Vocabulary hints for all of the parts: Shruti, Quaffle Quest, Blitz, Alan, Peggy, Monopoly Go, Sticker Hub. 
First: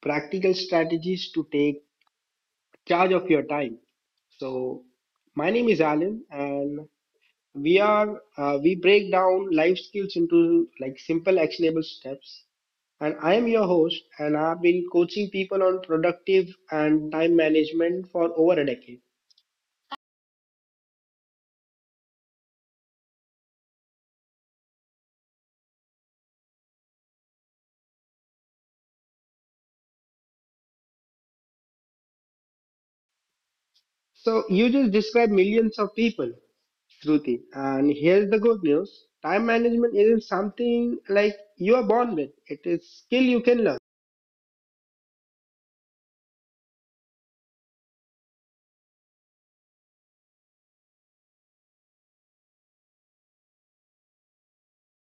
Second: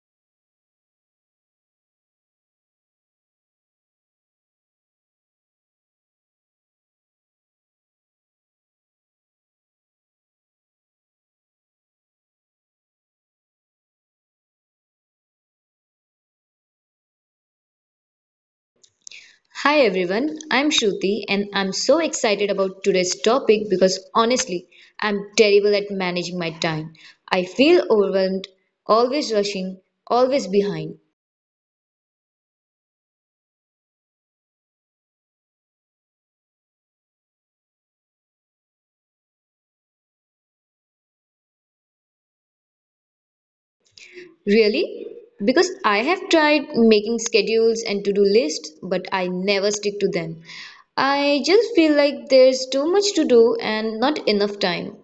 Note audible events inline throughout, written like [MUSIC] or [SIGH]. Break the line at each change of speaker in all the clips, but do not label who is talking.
Practical Strategies to Take Charge of Your Time. So, my name is Alan, and we break down life skills into like simple, actionable steps. And I am your host, and I've been coaching people on productive and time management for over a decade.
Hi everyone, I'm Shruti and I'm so excited about today's topic because honestly, I'm terrible at managing my time. I feel overwhelmed, always rushing, always behind.
So, you just describe millions of people, Shruti. And here's the good news: time management isn't something like you are born with. It is skill you can learn.
Really? Because I have tried making schedules and to do lists, but I never stick to them. I just feel like there's too much to do and not enough time.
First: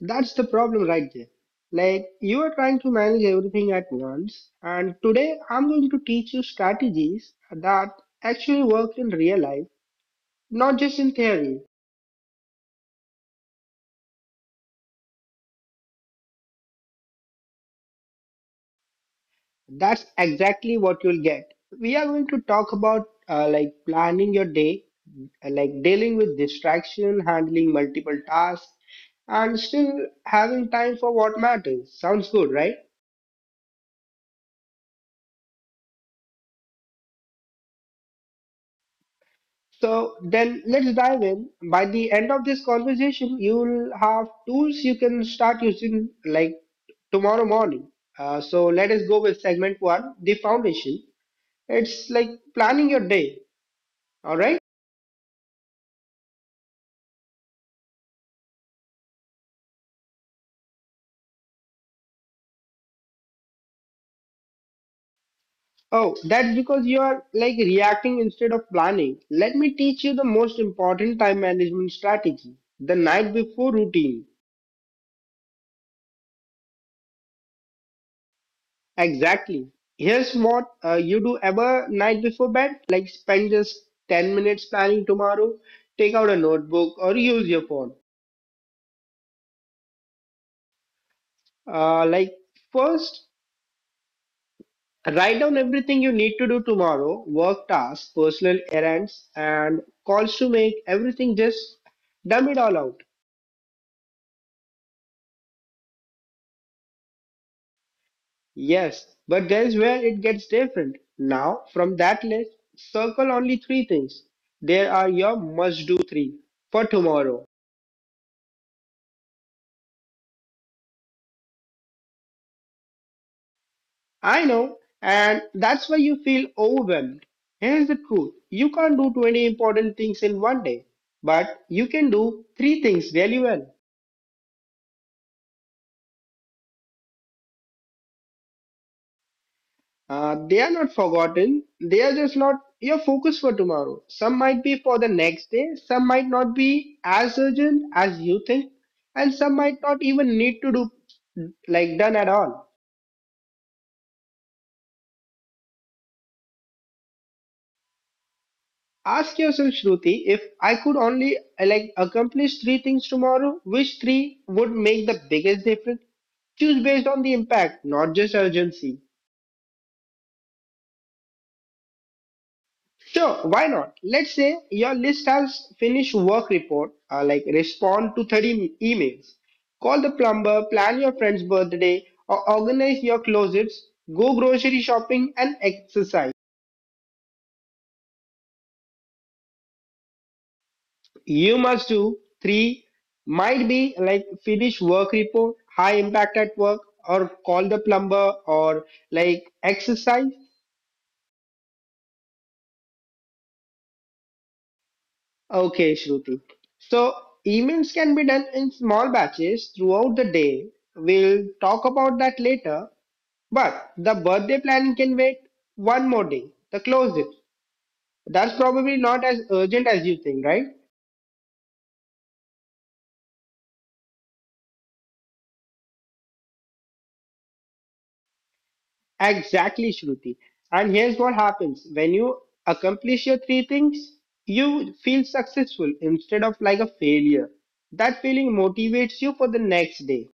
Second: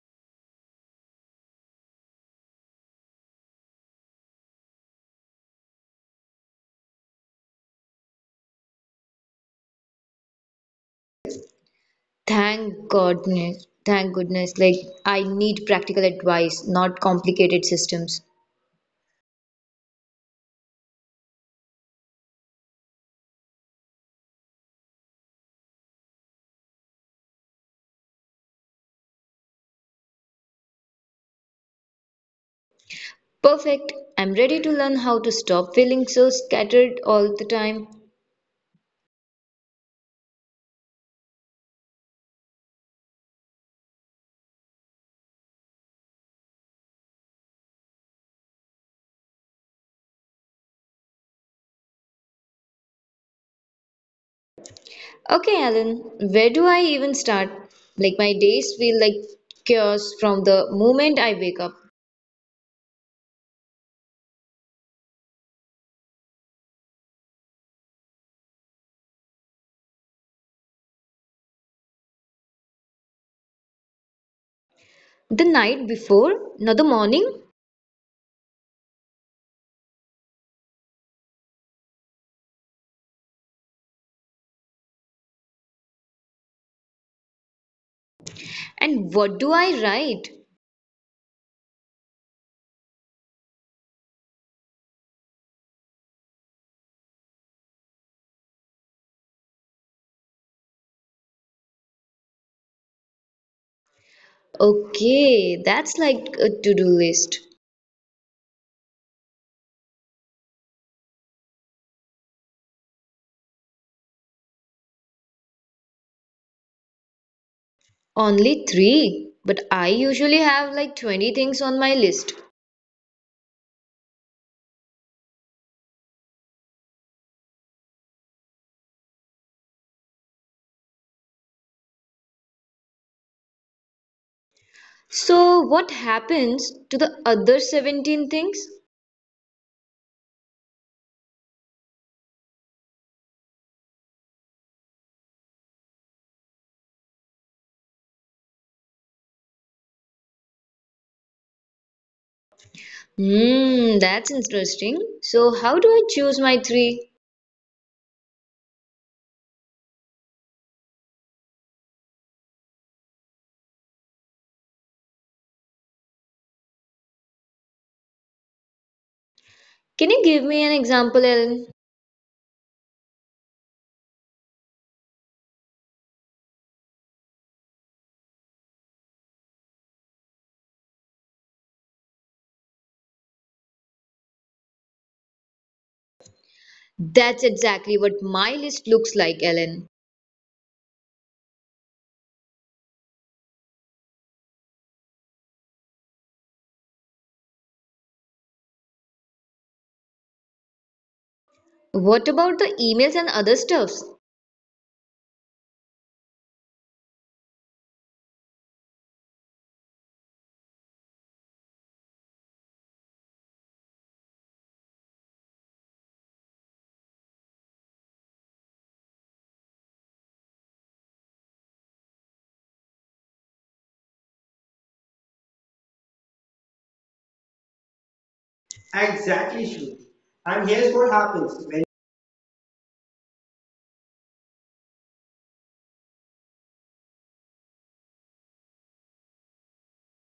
That's the problem right there. Like you are trying to manage everything at once, and today I'm going to teach you strategies that actually work in real life, not just in theory.
Thank goodness, thank goodness. I need practical advice, not complicated systems.
That's exactly what you'll get. We are going to talk about like planning your day, like dealing with distraction, handling multiple tasks, and still having time for what matters. Sounds good, right?
Perfect. I'm ready to learn how to stop feeling so scattered all the time.
So then let's dive in. By the end of this conversation, you'll have tools you can start using like tomorrow morning. So let us go with segment one, the foundation. It's like planning your day. All right.
Okay, Alan, where do I even start? Like, my days feel like chaos from the moment I wake up.
Oh, that's because you are like reacting instead of planning. Let me teach you the most important time management strategy, the night before routine.
The night before, not the morning.
Exactly. Here's what you do ever night before bed, like spend just 10 minutes planning tomorrow, take out a notebook or use your phone.
And what do I write?
Uh, like First, write down everything you need to do tomorrow, work tasks, personal errands and calls to make, everything just dumb it all out.
Okay, that's like a to do list.
Yes, but there's where it gets different. Now, from that list, circle only three things. There are your must do three for tomorrow.
Only three, but I usually have like 20 things on my list.
I know, and that's why you feel overwhelmed. Here's the truth you can't do 20 important things in one day, but you can do three things really well.
So, what happens to the other 17 things?
They are not forgotten, they are just not your focus for tomorrow. Some might be for the next day, some might not be as urgent as you think, and some might not even need to do like done at all.
That's interesting. So, how do I choose my three?
Ask yourself, Shruti, if I could only like accomplish three things tomorrow, which three would make the biggest difference? Choose based on the impact, not just urgency.
Can you give me an example, Ellen?
Sure, why not? Let's say your list has finished work report, like respond to 30 emails, call the plumber, plan your friend's birthday, or organize your closets, go grocery shopping and exercise.
That's exactly what my list looks like, Ellen.
You must do three might be like finish work report, high impact at work, or call the plumber, or like exercise.
What about the emails and other stuffs?
Okay, Shruti. So emails can be done in small batches throughout the day. We'll talk about that later. But the birthday planning can wait one more day. The close it. That's probably not as urgent as you think, right?
Exactly,
Exactly,
Shruti.
Shruti.
And
And
here's
here's
what
what
happens
happens
when
when you accomplish your three things, you feel successful instead of like a failure. That feeling motivates you for the next day.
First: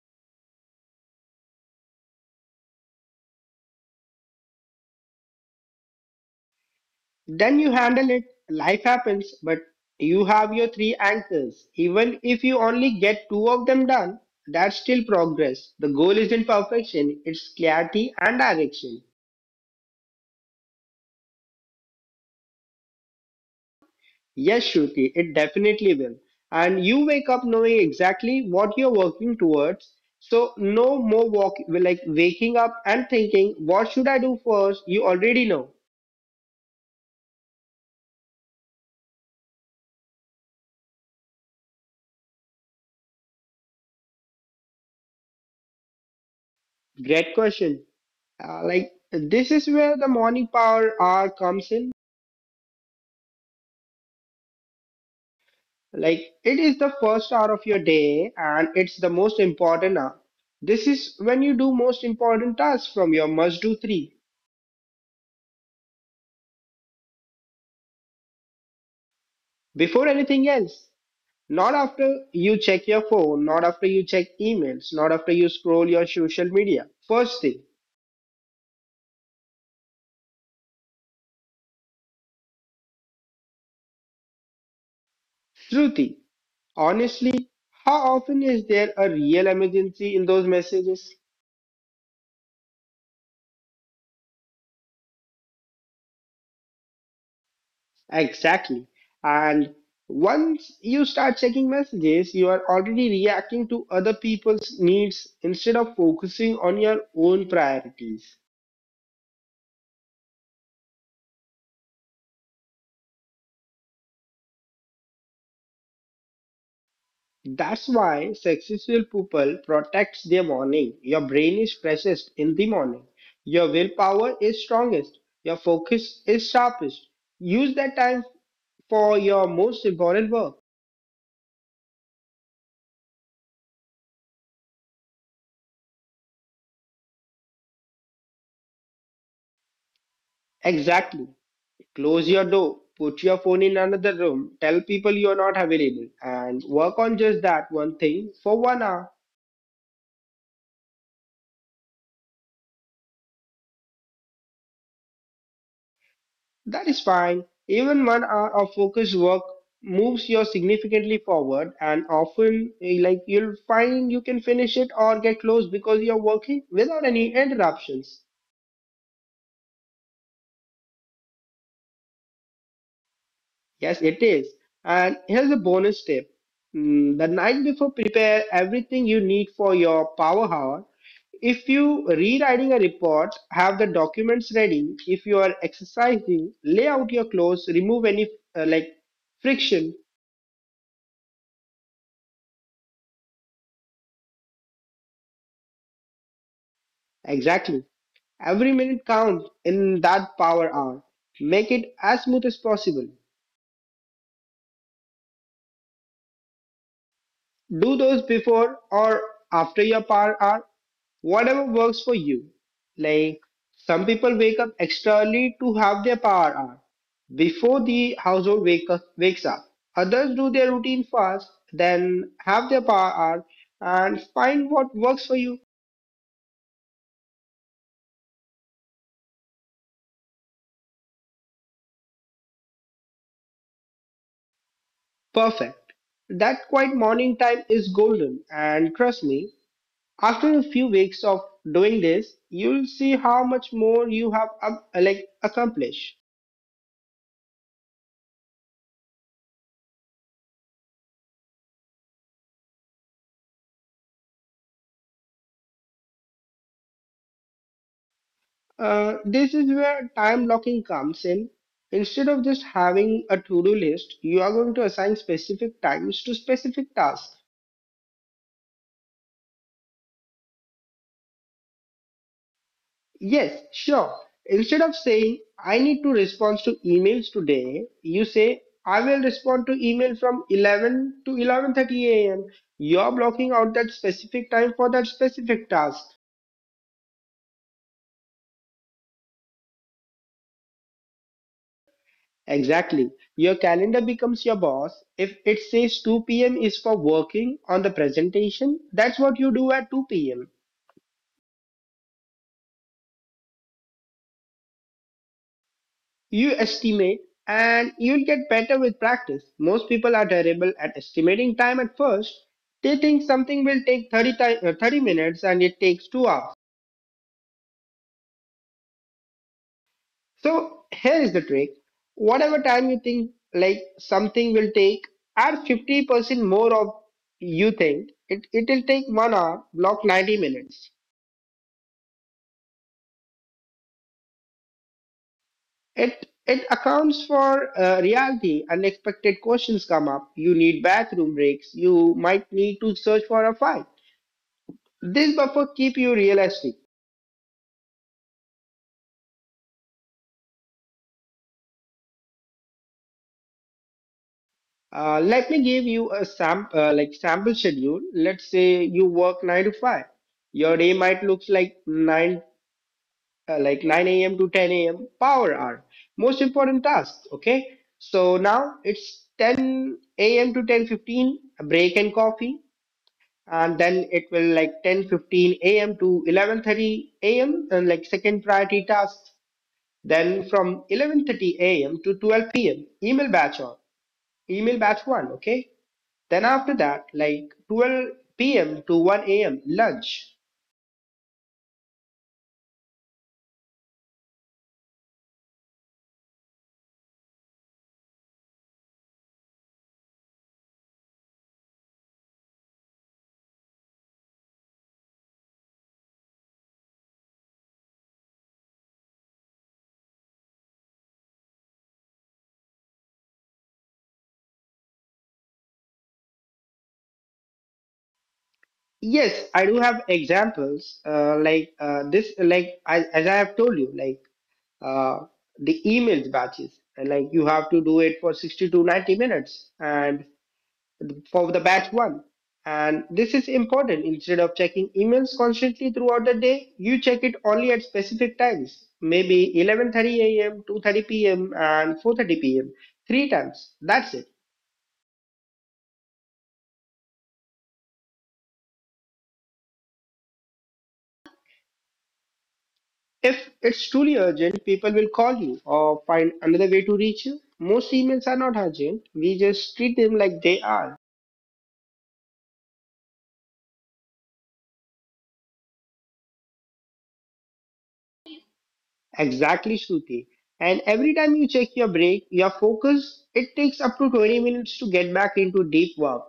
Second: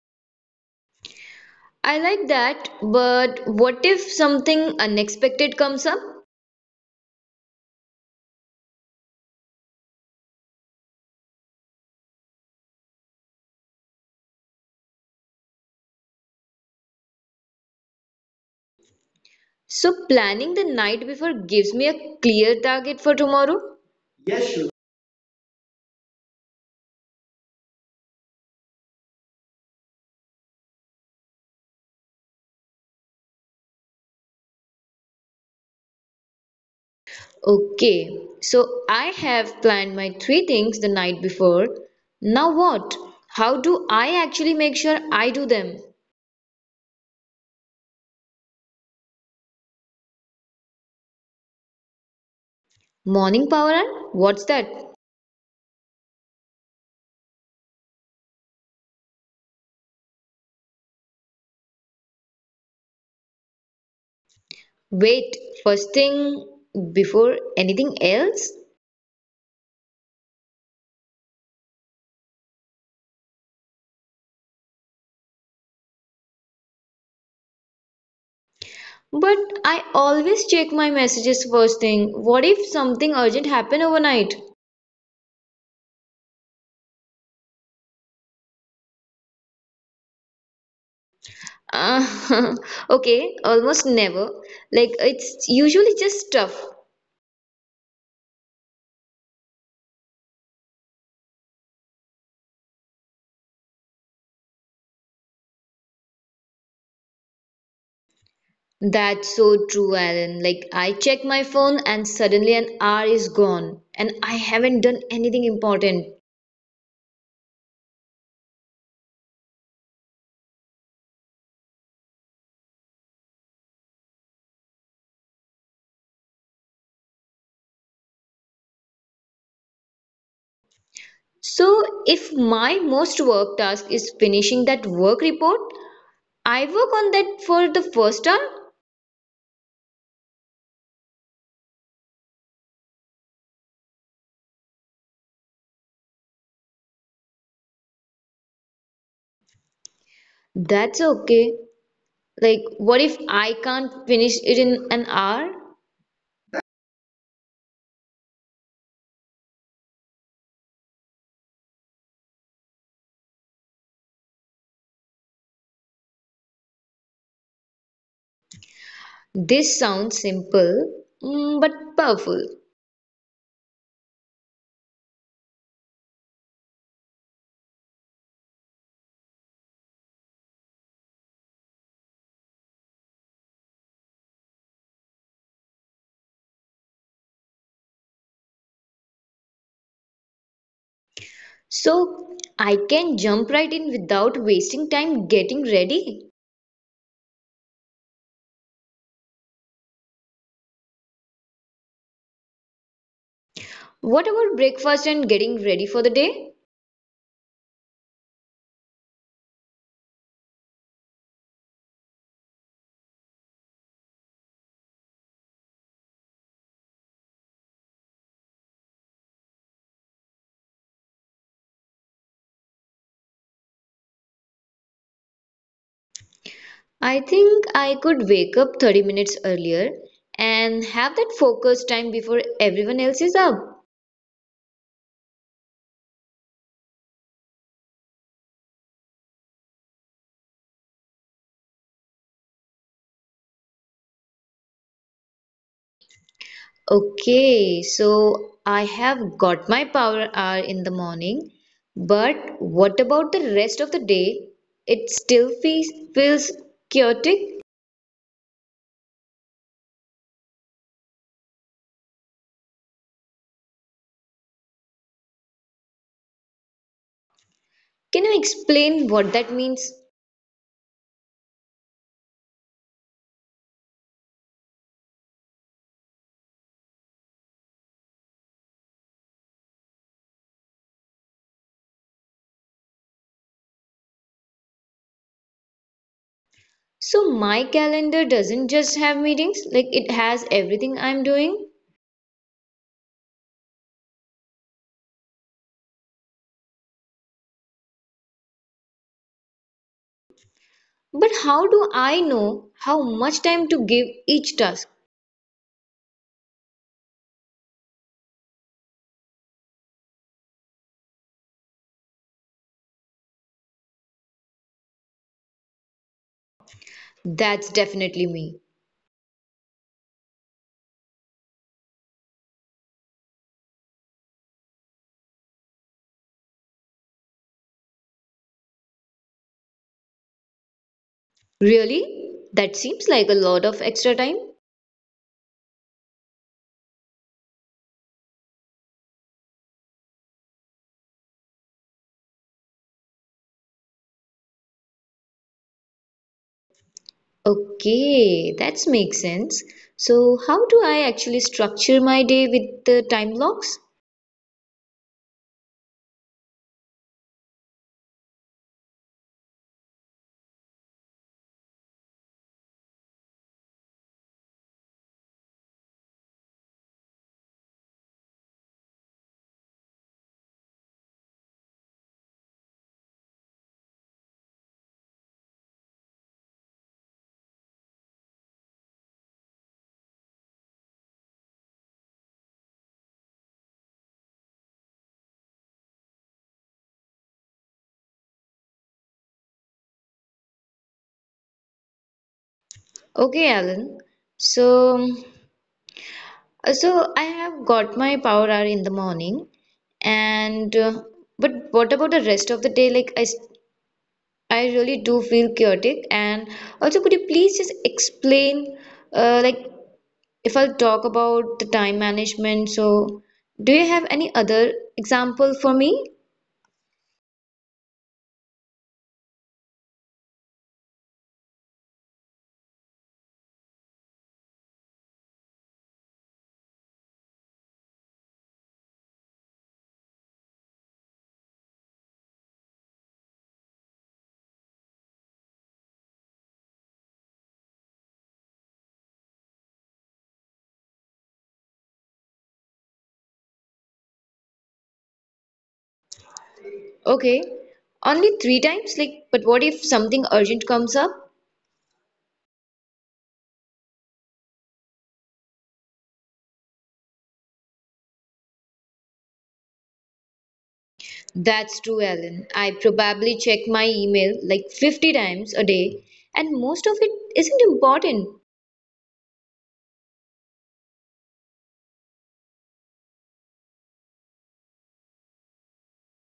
I like that, but what if something unexpected comes up?
Then you handle it. Life happens, but you have your three anchors. Even if you only get two of them done, that's still progress. The goal isn't perfection, it's clarity and direction.
So, planning the night before gives me a clear target for tomorrow. Yes,
Yes,
Shruti.
Shruti, it definitely will. And you wake up knowing exactly what you're working towards. So no more walk like waking up and thinking, what should I do first? You already know.
Okay, so I have planned my three things the night before. Now what? How do I actually make sure I do them?
Great question. This is where the morning power hour comes in.
Morning power hour? What's that?
Like it is the first hour of your day and it's the most important hour. This is when you do most important tasks from your must do three
Wait, first thing before anything else?
before anything else. Not after you check your phone, not after you check emails, not after you scroll your social media. First thing,
But I always check my messages first thing. What if something urgent happened overnight?
Shruti, honestly, how often is there a real emergency in those messages?
Uh, [LAUGHS] okay, almost never. Like it's usually just stuff.
Exactly. And once you start checking messages, you are already reacting to other people's needs instead of focusing on your own priorities.
That's so true, Aaron. Like, I check my phone and suddenly an hour is gone, and I haven't done anything important.
That's why successful people protects their morning. Your brain is freshest in the morning. Your willpower is strongest. Your focus is sharpest. Use that time for your most important work.
So, if my most work task is finishing that work report, I work on that for the first hour.
Exactly. Close your door. Put your phone in another room. Tell people you're not available and work on just that one thing for 1 hour.
That's okay. Like, what if I can't finish it in an hour?
That is fine. Even 1 hour of focused work moves you significantly forward, and often, like you'll find you can finish it or get close because you're working without any interruptions.
This sounds simple, but powerful.
Yes, it is. And here's a bonus tip. The night before, prepare everything you need for your power hour. If you rewriting a report, have the documents ready. If you are exercising, lay out your clothes, remove any like friction.
So, I can jump right in without wasting time getting ready.
Exactly. Every minute counts in that power hour. Make it as smooth as possible.
What about breakfast and getting ready for the day?
Do those before or after your power hour, whatever works for you. Like some people wake up extra early to have their power hour before the household wakes up. Others do their routine first, then have their power hour and find what works for you.
I think I could wake up 30 minutes earlier and have that focus time before everyone else is up.
Perfect. That quiet morning time is golden, and trust me, after a few weeks of doing this, you'll see how much more you have like accomplished.
Okay, so I have got my power hour in the morning, but what about the rest of the day? It still feels chaotic.
This is where time blocking comes in. Instead of just having a to-do list, you are going to assign specific times to specific tasks.
Can you explain what that means?
Yes, sure. Instead of saying I need to respond to emails today, you say I will respond to email from 11 to 11:30 a.m. You're blocking out that specific time for that specific task.
So my calendar doesn't just have meetings, like it has everything I'm doing.
Exactly. Your calendar becomes your boss. If it says 2 p.m. is for working on the presentation, that's what you do at 2 p.m.
But how do I know how much time to give each task?
You estimate and you'll get better with practice. Most people are terrible at estimating time at first. They think something will take 30 minutes and it takes 2 hours.
That's definitely me.
So here is the trick. Whatever time you think like something will take, add 50% more of you think. It'll take 1 hour, block 90 minutes.
Really? That seems like a lot of extra time.
It accounts for reality. Unexpected questions come up. You need bathroom breaks. You might need to search for a file. This buffer keep you realistic.
Okay, that makes sense. So, how do I actually structure my day with the time blocks?
Let me give you a sample schedule. Let's say you work 9 to 5. Your day might look like 9 a.m. to 10 a.m. Power hour. Most important tasks. Okay. So now it's 10 a.m. to 10:15. Break and coffee. And then it will like 10:15 a.m. to 11:30 a.m. and like second priority tasks. Then from 11:30 a.m. to 12 p.m. email batch on email batch one. Okay. Then after that, like 12 p.m. to 1 a.m. lunch.
Okay, Alan. So, so I have got my power hour in the morning, and but what about the rest of the day? I really do feel chaotic. And also, could you please just explain, uh, like, if I'll talk about the time management, so do you have any other example for me?
Yes, I do have examples. This, as I have told you, uh, the emails batches. And like you have to do it for 60 to 90 minutes, and for the batch one. And this is important. Instead of checking emails constantly throughout the day, you check it only at specific times, maybe 11:30 a.m., 2:30 p.m., and 4:30 p.m. Three times. That's it.
Okay, only three times? Like, but what if something urgent comes up?
If it's truly urgent, people will call you or find another way to reach you. Most emails are not urgent. We just treat them like they are.
That's true, Alan. I probably check my email like 50 times a day, and most of it isn't important.
Exactly, Shruti. And every time you check your break, your focus, it takes up to 20 minutes to get back into deep work.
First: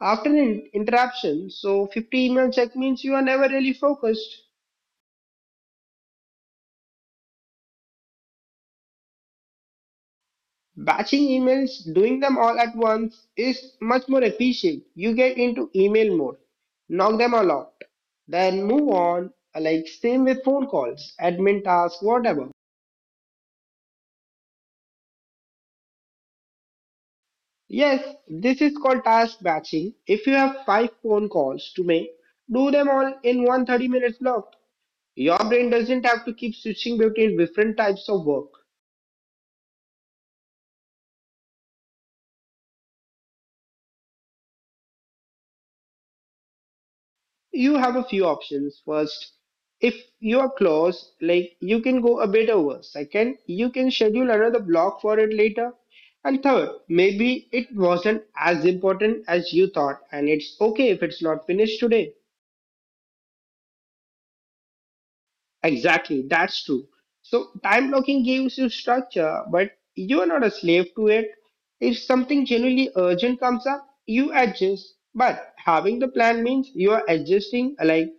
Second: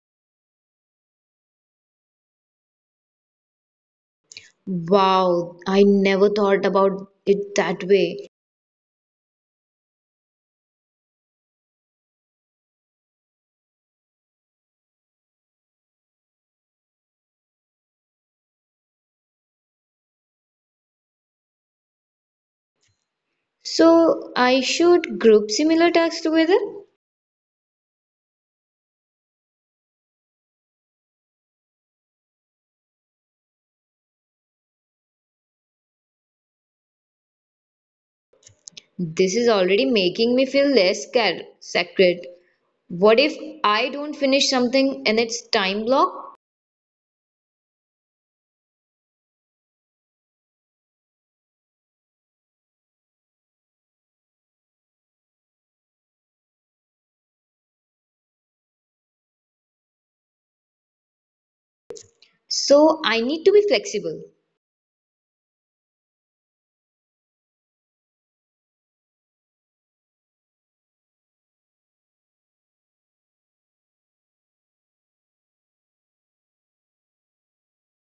After an interruption, so 50 email check means you are never really focused.
Wow, I never thought about it that way.
Batching emails, doing them all at once, is much more efficient. You get into email mode, knock them all out, then move on. Like same with phone calls, admin tasks, whatever.
So I should group similar tasks together?
Yes, this is called task batching. If you have five phone calls to make, do them all in one 30 minutes block. Your brain doesn't have to keep switching between different types of work.
This is already making me feel less sacred. What if I don't finish something and it's time block?
You have a few options. First, if you are close, like you can go a bit over. Second, you can schedule another block for it later. And third, maybe it wasn't as important as you thought, and it's okay if it's not finished today.
So I need to be flexible.
Exactly, that's true. So time blocking gives you structure, but you are not a slave to it. If something genuinely urgent comes up, you adjust. But having the plan means you are adjusting like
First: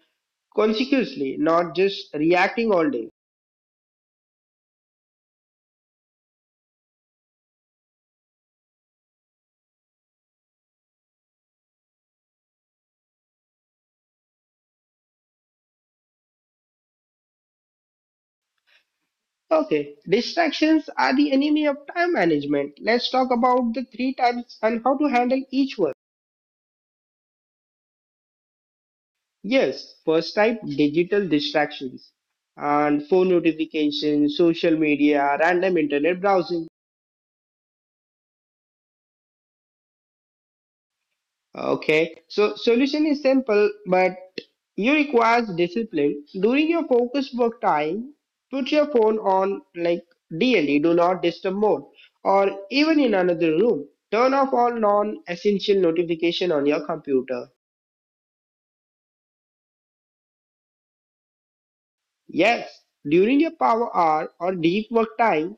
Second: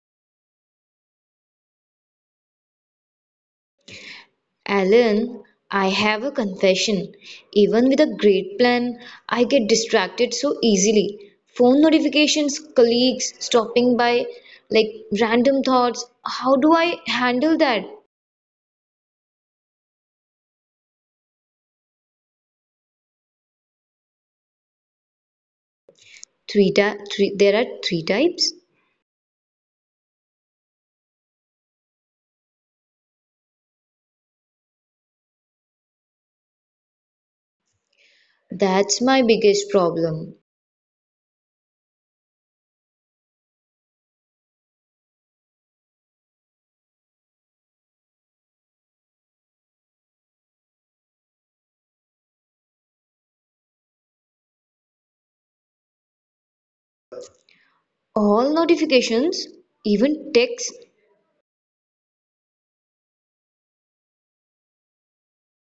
consequently, not just reacting all day.
Alan, I have a confession. Even with a great plan, I get distracted so easily. Phone notifications, colleagues stopping by, like random thoughts. How do I handle that?
Okay, distractions are the enemy of time management. Let's talk about the three types and how to handle each one.
Three, ta- three there are three types.
Yes, first type digital distractions and phone notifications, social media, random internet browsing.
That's my biggest problem.
Okay, so solution is simple, but you requires discipline. During your focus work time, put your phone on like DLE, do not disturb mode, or even in another room. Turn off all non-essential notification on your computer.
All notifications, even texts,
Yes, during your power hour or deep work time,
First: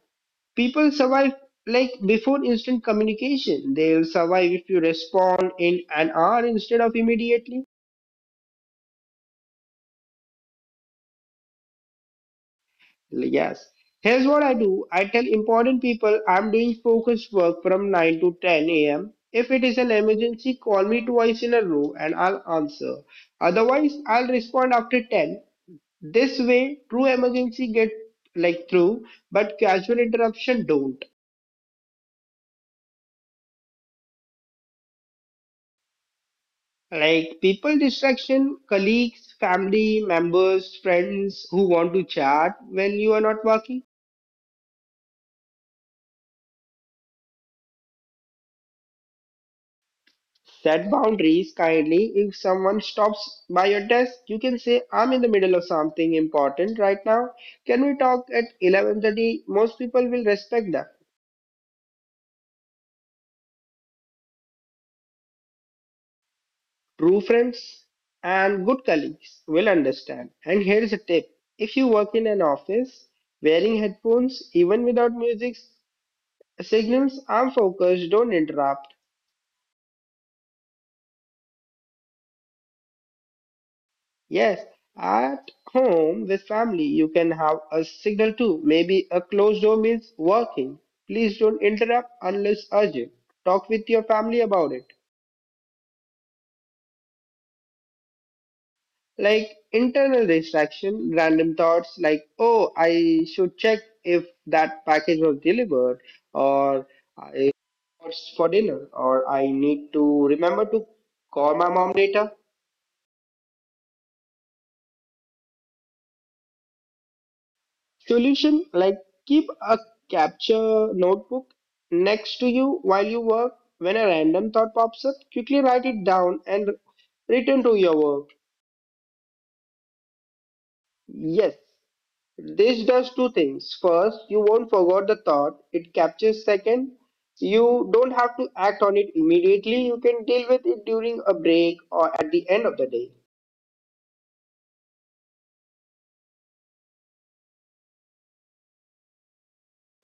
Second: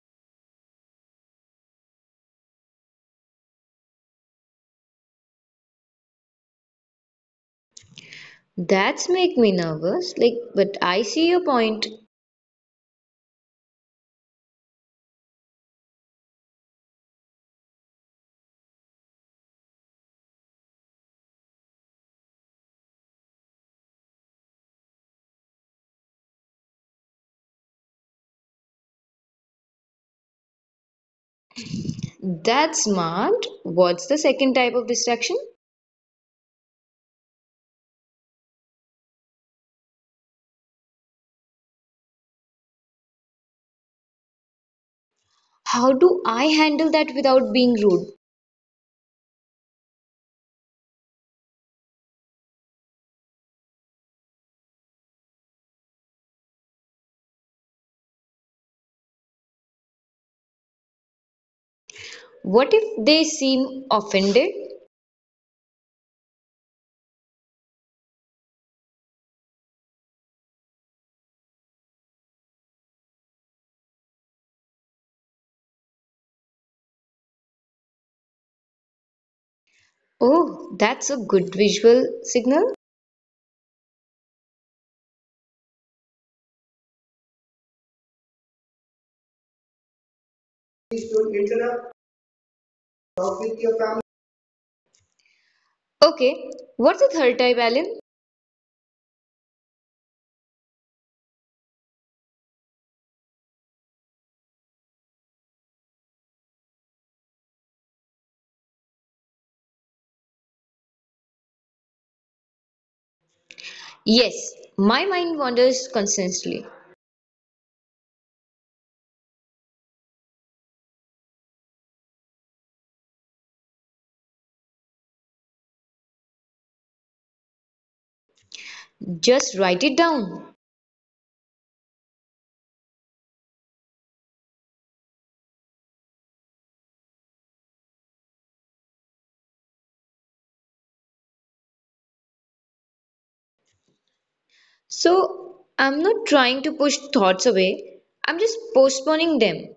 people survive like before instant communication. They'll survive if you respond in an hour instead of immediately.
that's make me nervous. Like, but I see your point.
Yes. Here's what I do. I tell important people I'm doing focused work from 9 to 10 a.m. If it is an emergency, call me twice in a row and I'll answer. Otherwise, I'll respond after 10. This way, true emergency get through, but casual interruption don't.
That's smart. What's the second type of distraction?
People distraction, colleagues, family members, friends who want to chat when you are not working.
How do I handle that without being rude?
Set boundaries kindly. If someone stops by your desk, you can say, I'm in the middle of something important right now. Can we talk at 11:30?" Most people will respect that.
What if they seem offended?
True friends and good colleagues will understand. And here's a tip. If you work in an office, wearing headphones, even without music, signals, I'm focused, don't interrupt.
Oh, that's a good visual signal.
Yes, at home with family, you can have a signal too. Maybe a closed door means working. Please don't interrupt unless urgent. Talk with your family about it.
Okay, what's the third type, Alan?
Internal distraction, random thoughts like, oh, I should check if that package was delivered, or I what's for dinner, or I need to remember to call my mom later.
Yes, my mind wanders constantly.
Solution, keep a capture notebook next to you while you work. When a random thought pops up, quickly write it down and return to your work.
Just write it down.
Yes, this does two things. First, you won't forget the thought, it captures. Second, you don't have to act on it immediately. You can deal with it during a break or at the end of the day.
So I'm not trying to push thoughts away, I'm just postponing them.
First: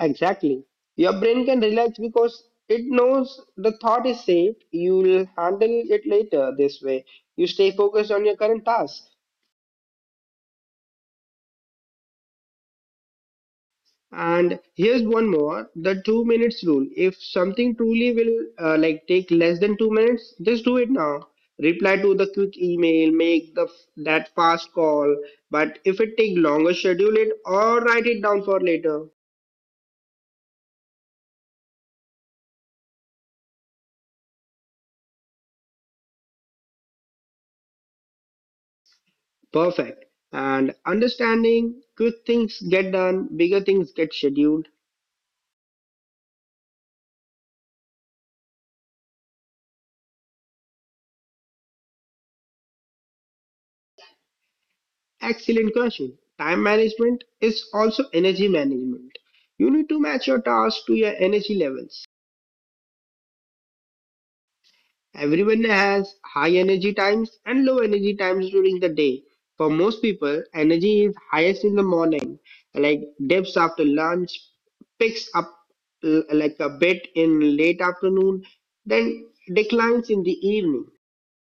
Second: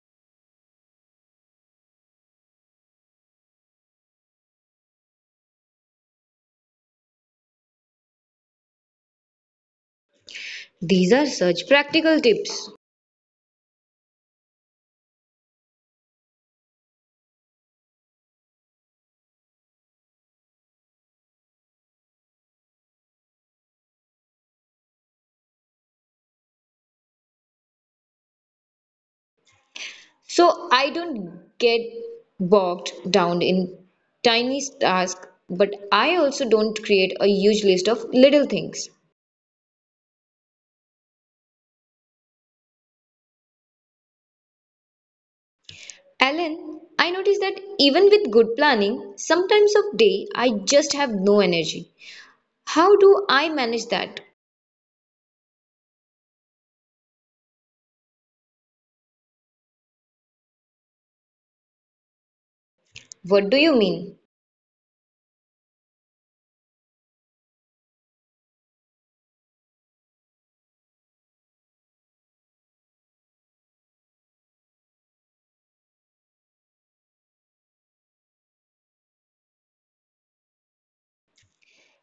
Exactly. Your brain can relax because it knows the thought is safe. You'll handle it later this way. You stay focused on your current task.
These are such practical tips.
And here's one more, the 2 minutes rule. If something truly will take less than 2 minutes, just do it now. Reply to the quick email, make the that fast call. But if it take longer, schedule it or write it down for later.
So I don't get bogged down in tiny tasks, but I also don't create a huge list of little things.
Perfect. And understanding quick things get done, bigger things get scheduled.
Ellen, I notice that even with good planning, sometimes of day I just have no energy. How do I manage that?
Excellent question. Time management is also energy management. You need to match your tasks to your energy levels.
What do you mean?
Everyone has high energy times and low energy times during the day. For most people, energy is highest in the morning, like dips after lunch, picks up a bit in late afternoon, then declines in the evening.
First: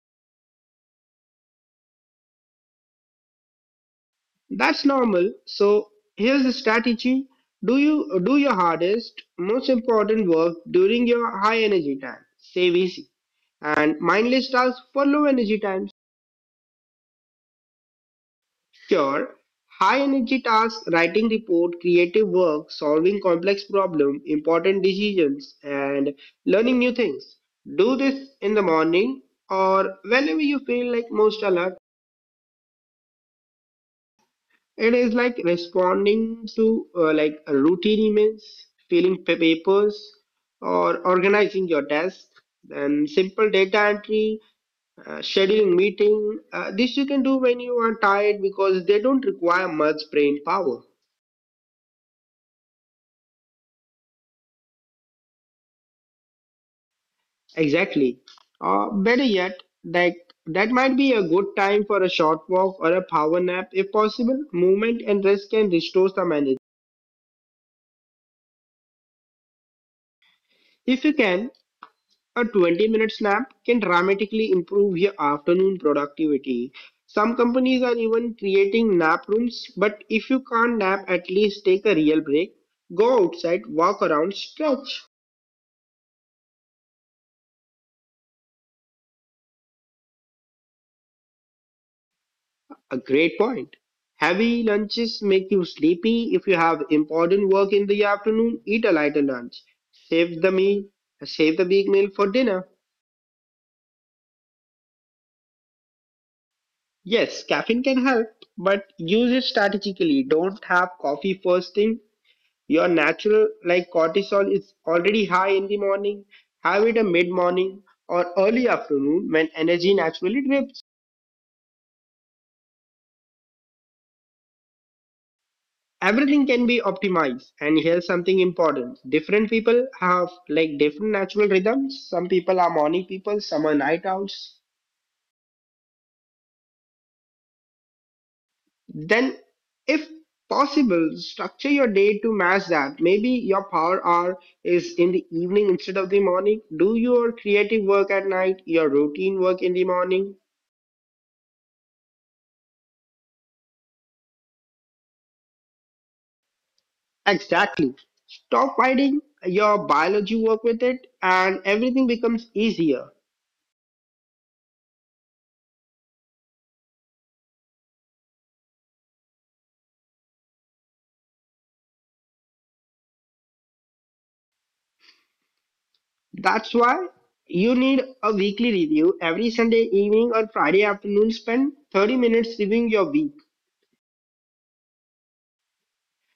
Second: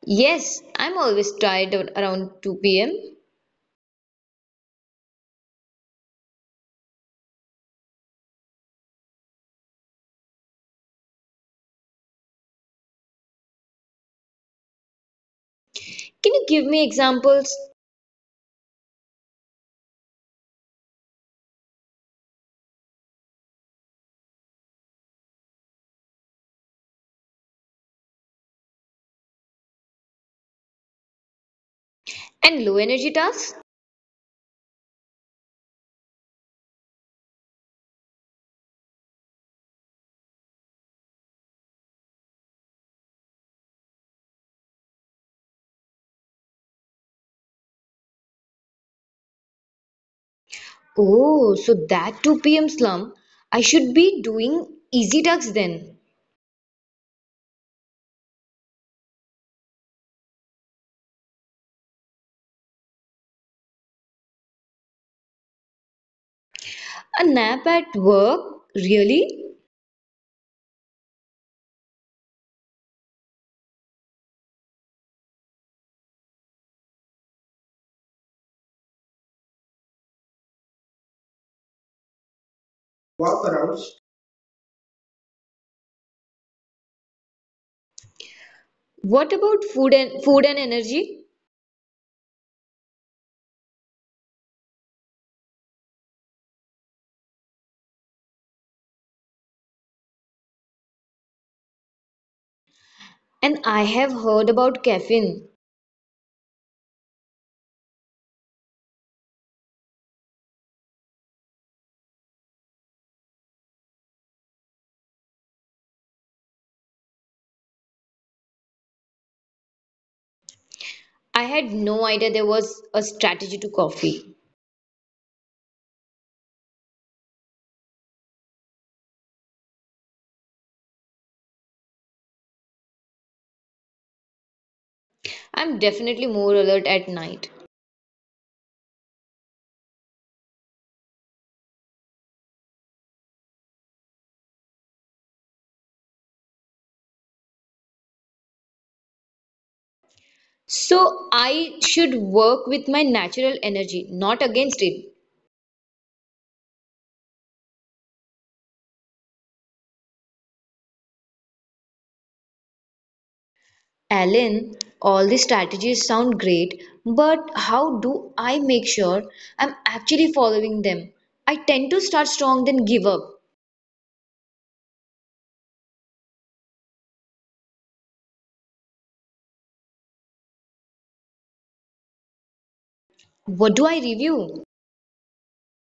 Yes, I'm always tired around 2 pm.
That's normal. So here's the strategy. Do you do your hardest, most important work during your high energy time. Save easy and mindless tasks for low energy times.
Can you give me examples?
Sure, high energy tasks, writing report, creative work, solving complex problem, important decisions, and learning new things. Do this in the morning or whenever you feel most alert.
And low energy tasks?
It is like responding to routine emails, papers, or organizing your desk. Then simple data entry, scheduling meeting. This you can do when you are tired because they don't require much brain power.
Oh, so that 2 p.m. slump. I should be doing easy tasks then.
Exactly. Better yet, like that might be a good time for a short walk or a power nap if possible. Movement and rest can restore some energy.
A nap at work? Really?
If you can, a 20-minute nap can dramatically improve your afternoon productivity. Some companies are even creating nap rooms, but if you can't nap, at least take a real break. Go outside,
Workouts?
walk around, stretch.
What about food and energy?
A great point. Heavy lunches make you sleepy. If you have important work in the afternoon, eat a lighter lunch. Save the meal, save the big meal for dinner.
And I have heard about caffeine.
Yes, caffeine can help, but use it strategically. Don't have coffee first thing. Your natural cortisol is already high in the morning. Have it a mid morning or early afternoon when energy naturally dips.
I had no idea there was a strategy to coffee.
Everything can be optimized. And here's something important. Different people have different natural rhythms. Some people are morning people, some are night owls.
I'm definitely more alert at night.
Then if possible, structure your day to match that. Maybe your power hour is in the evening instead of the morning. Do your creative work at night, your routine work in the morning.
So I should work with my natural energy, not against it.
Exactly. Stop fighting your biology, work with it, and everything becomes easier.
Alan, all these strategies sound great, but how do I make sure I'm actually following them? I tend to start strong, then give up.
That's why you need a weekly review every Sunday evening or Friday afternoon. Spend 30 minutes reviewing your week.
What do I review?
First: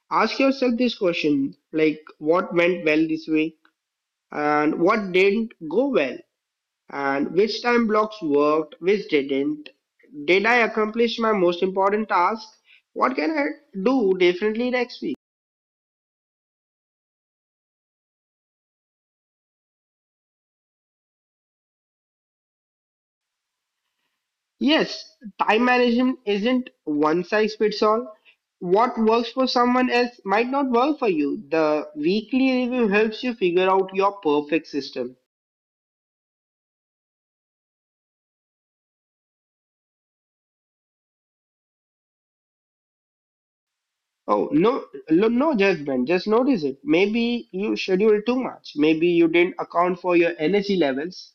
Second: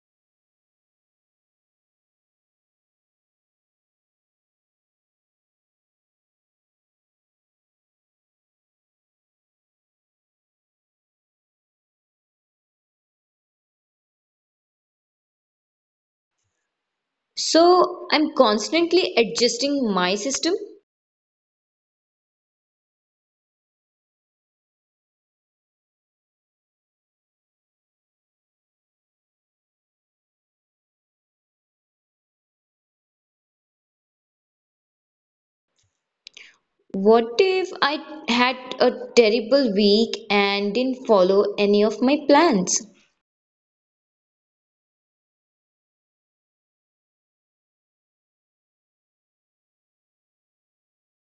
Ask yourself this question, what went well this week and what didn't go well and which time blocks worked, which didn't. Did I accomplish my most important task? What can I do differently next week?
So I'm constantly adjusting my system.
Yes, time management isn't one size fits all. What works for someone else might not work for you. The weekly review helps you figure out your perfect system.
What if I had a terrible week and didn't follow any of my plans?
Oh, no, no, no judgment, just notice it. Maybe you schedule too much.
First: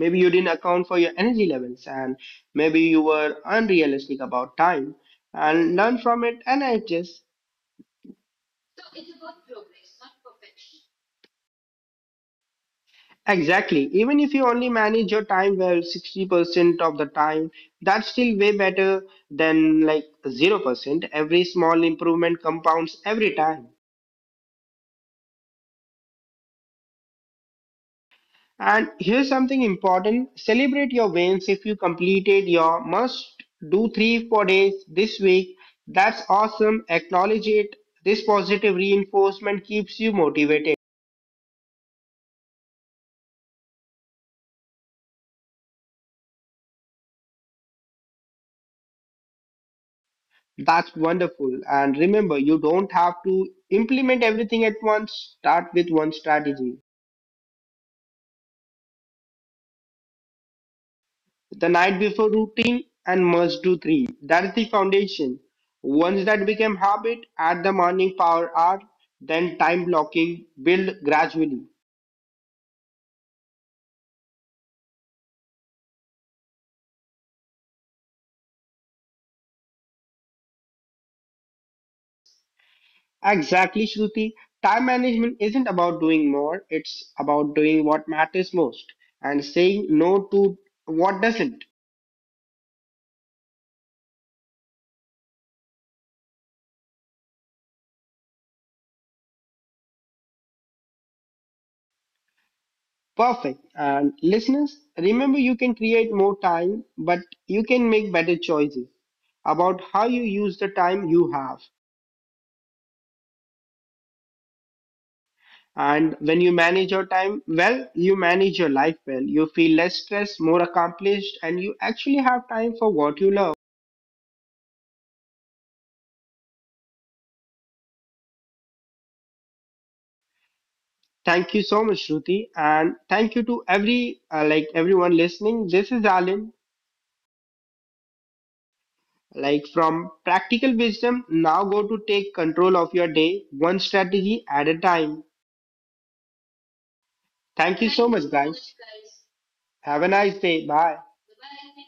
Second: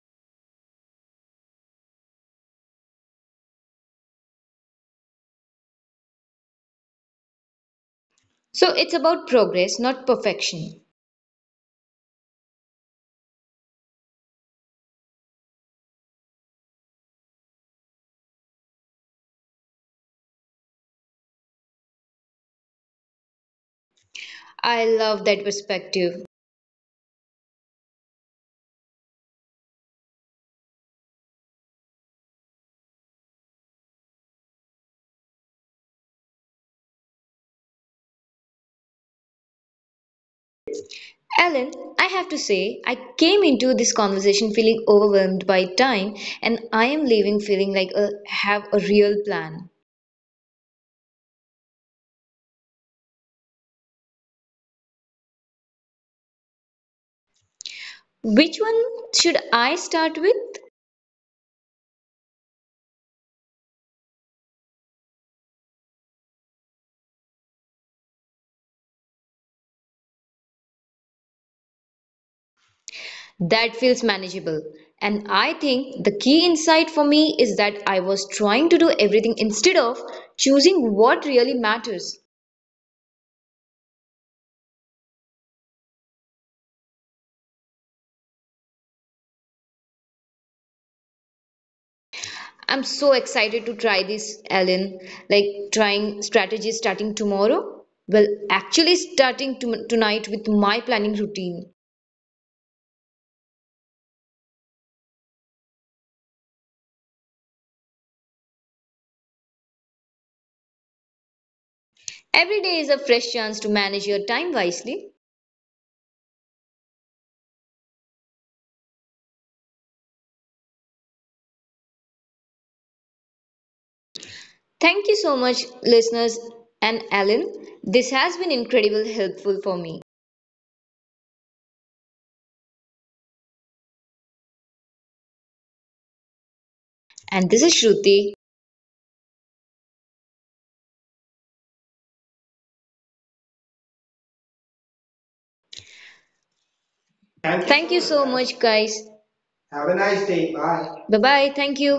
Maybe you didn't account for your energy levels, and maybe you were unrealistic about time. And learn from it and adjust.
So it's about progress, not perfection.
Exactly. Even if you only manage your time well 60% of the time, that's still way better than 0%. Every small improvement compounds every time.
I love that perspective.
And here's something important, celebrate your wins if you completed your must do three, 4 days this week. That's awesome. Acknowledge it. This positive reinforcement keeps you motivated.
Ellen, I have to say, I came into this conversation feeling overwhelmed by time, and I am leaving feeling like I have a real plan.
That's wonderful. And remember, you don't have to implement everything at once. Start with one strategy,
Which one should I start with?
the night before routine and must do three. That is the foundation. Once that became habit, add the morning power hour, then time blocking, build gradually.
That feels manageable. And I think the key insight for me is that I was trying to do everything instead of choosing what really matters.
Exactly, Shruti. Time management isn't about doing more, it's about doing what matters most and saying no to what doesn't.
I'm so excited to try this, Ellen. Like trying strategies starting tomorrow? Well, actually tonight with my planning routine.
Perfect. And listeners, remember you can create more time, but you can make better choices about how you use the time you have.
Every day is a fresh chance to manage your time wisely.
And when you manage your time well, you manage your life well. You feel less stressed, more accomplished, and you actually have time for what you love.
Thank you so much, listeners and Alan. This has been incredibly helpful for me.
Thank you so much, Shruti, and thank you to every everyone listening. This is Alan.
And this is Shruti.
From practical wisdom, now go to take control of your day, one strategy at a time.
Thank you. Thank
Thank
you
you so
so
much,
much,
guys.
guys. Have a
Have a
nice
nice
day.
day.
Bye.
Bye.
Bye bye. Thank you.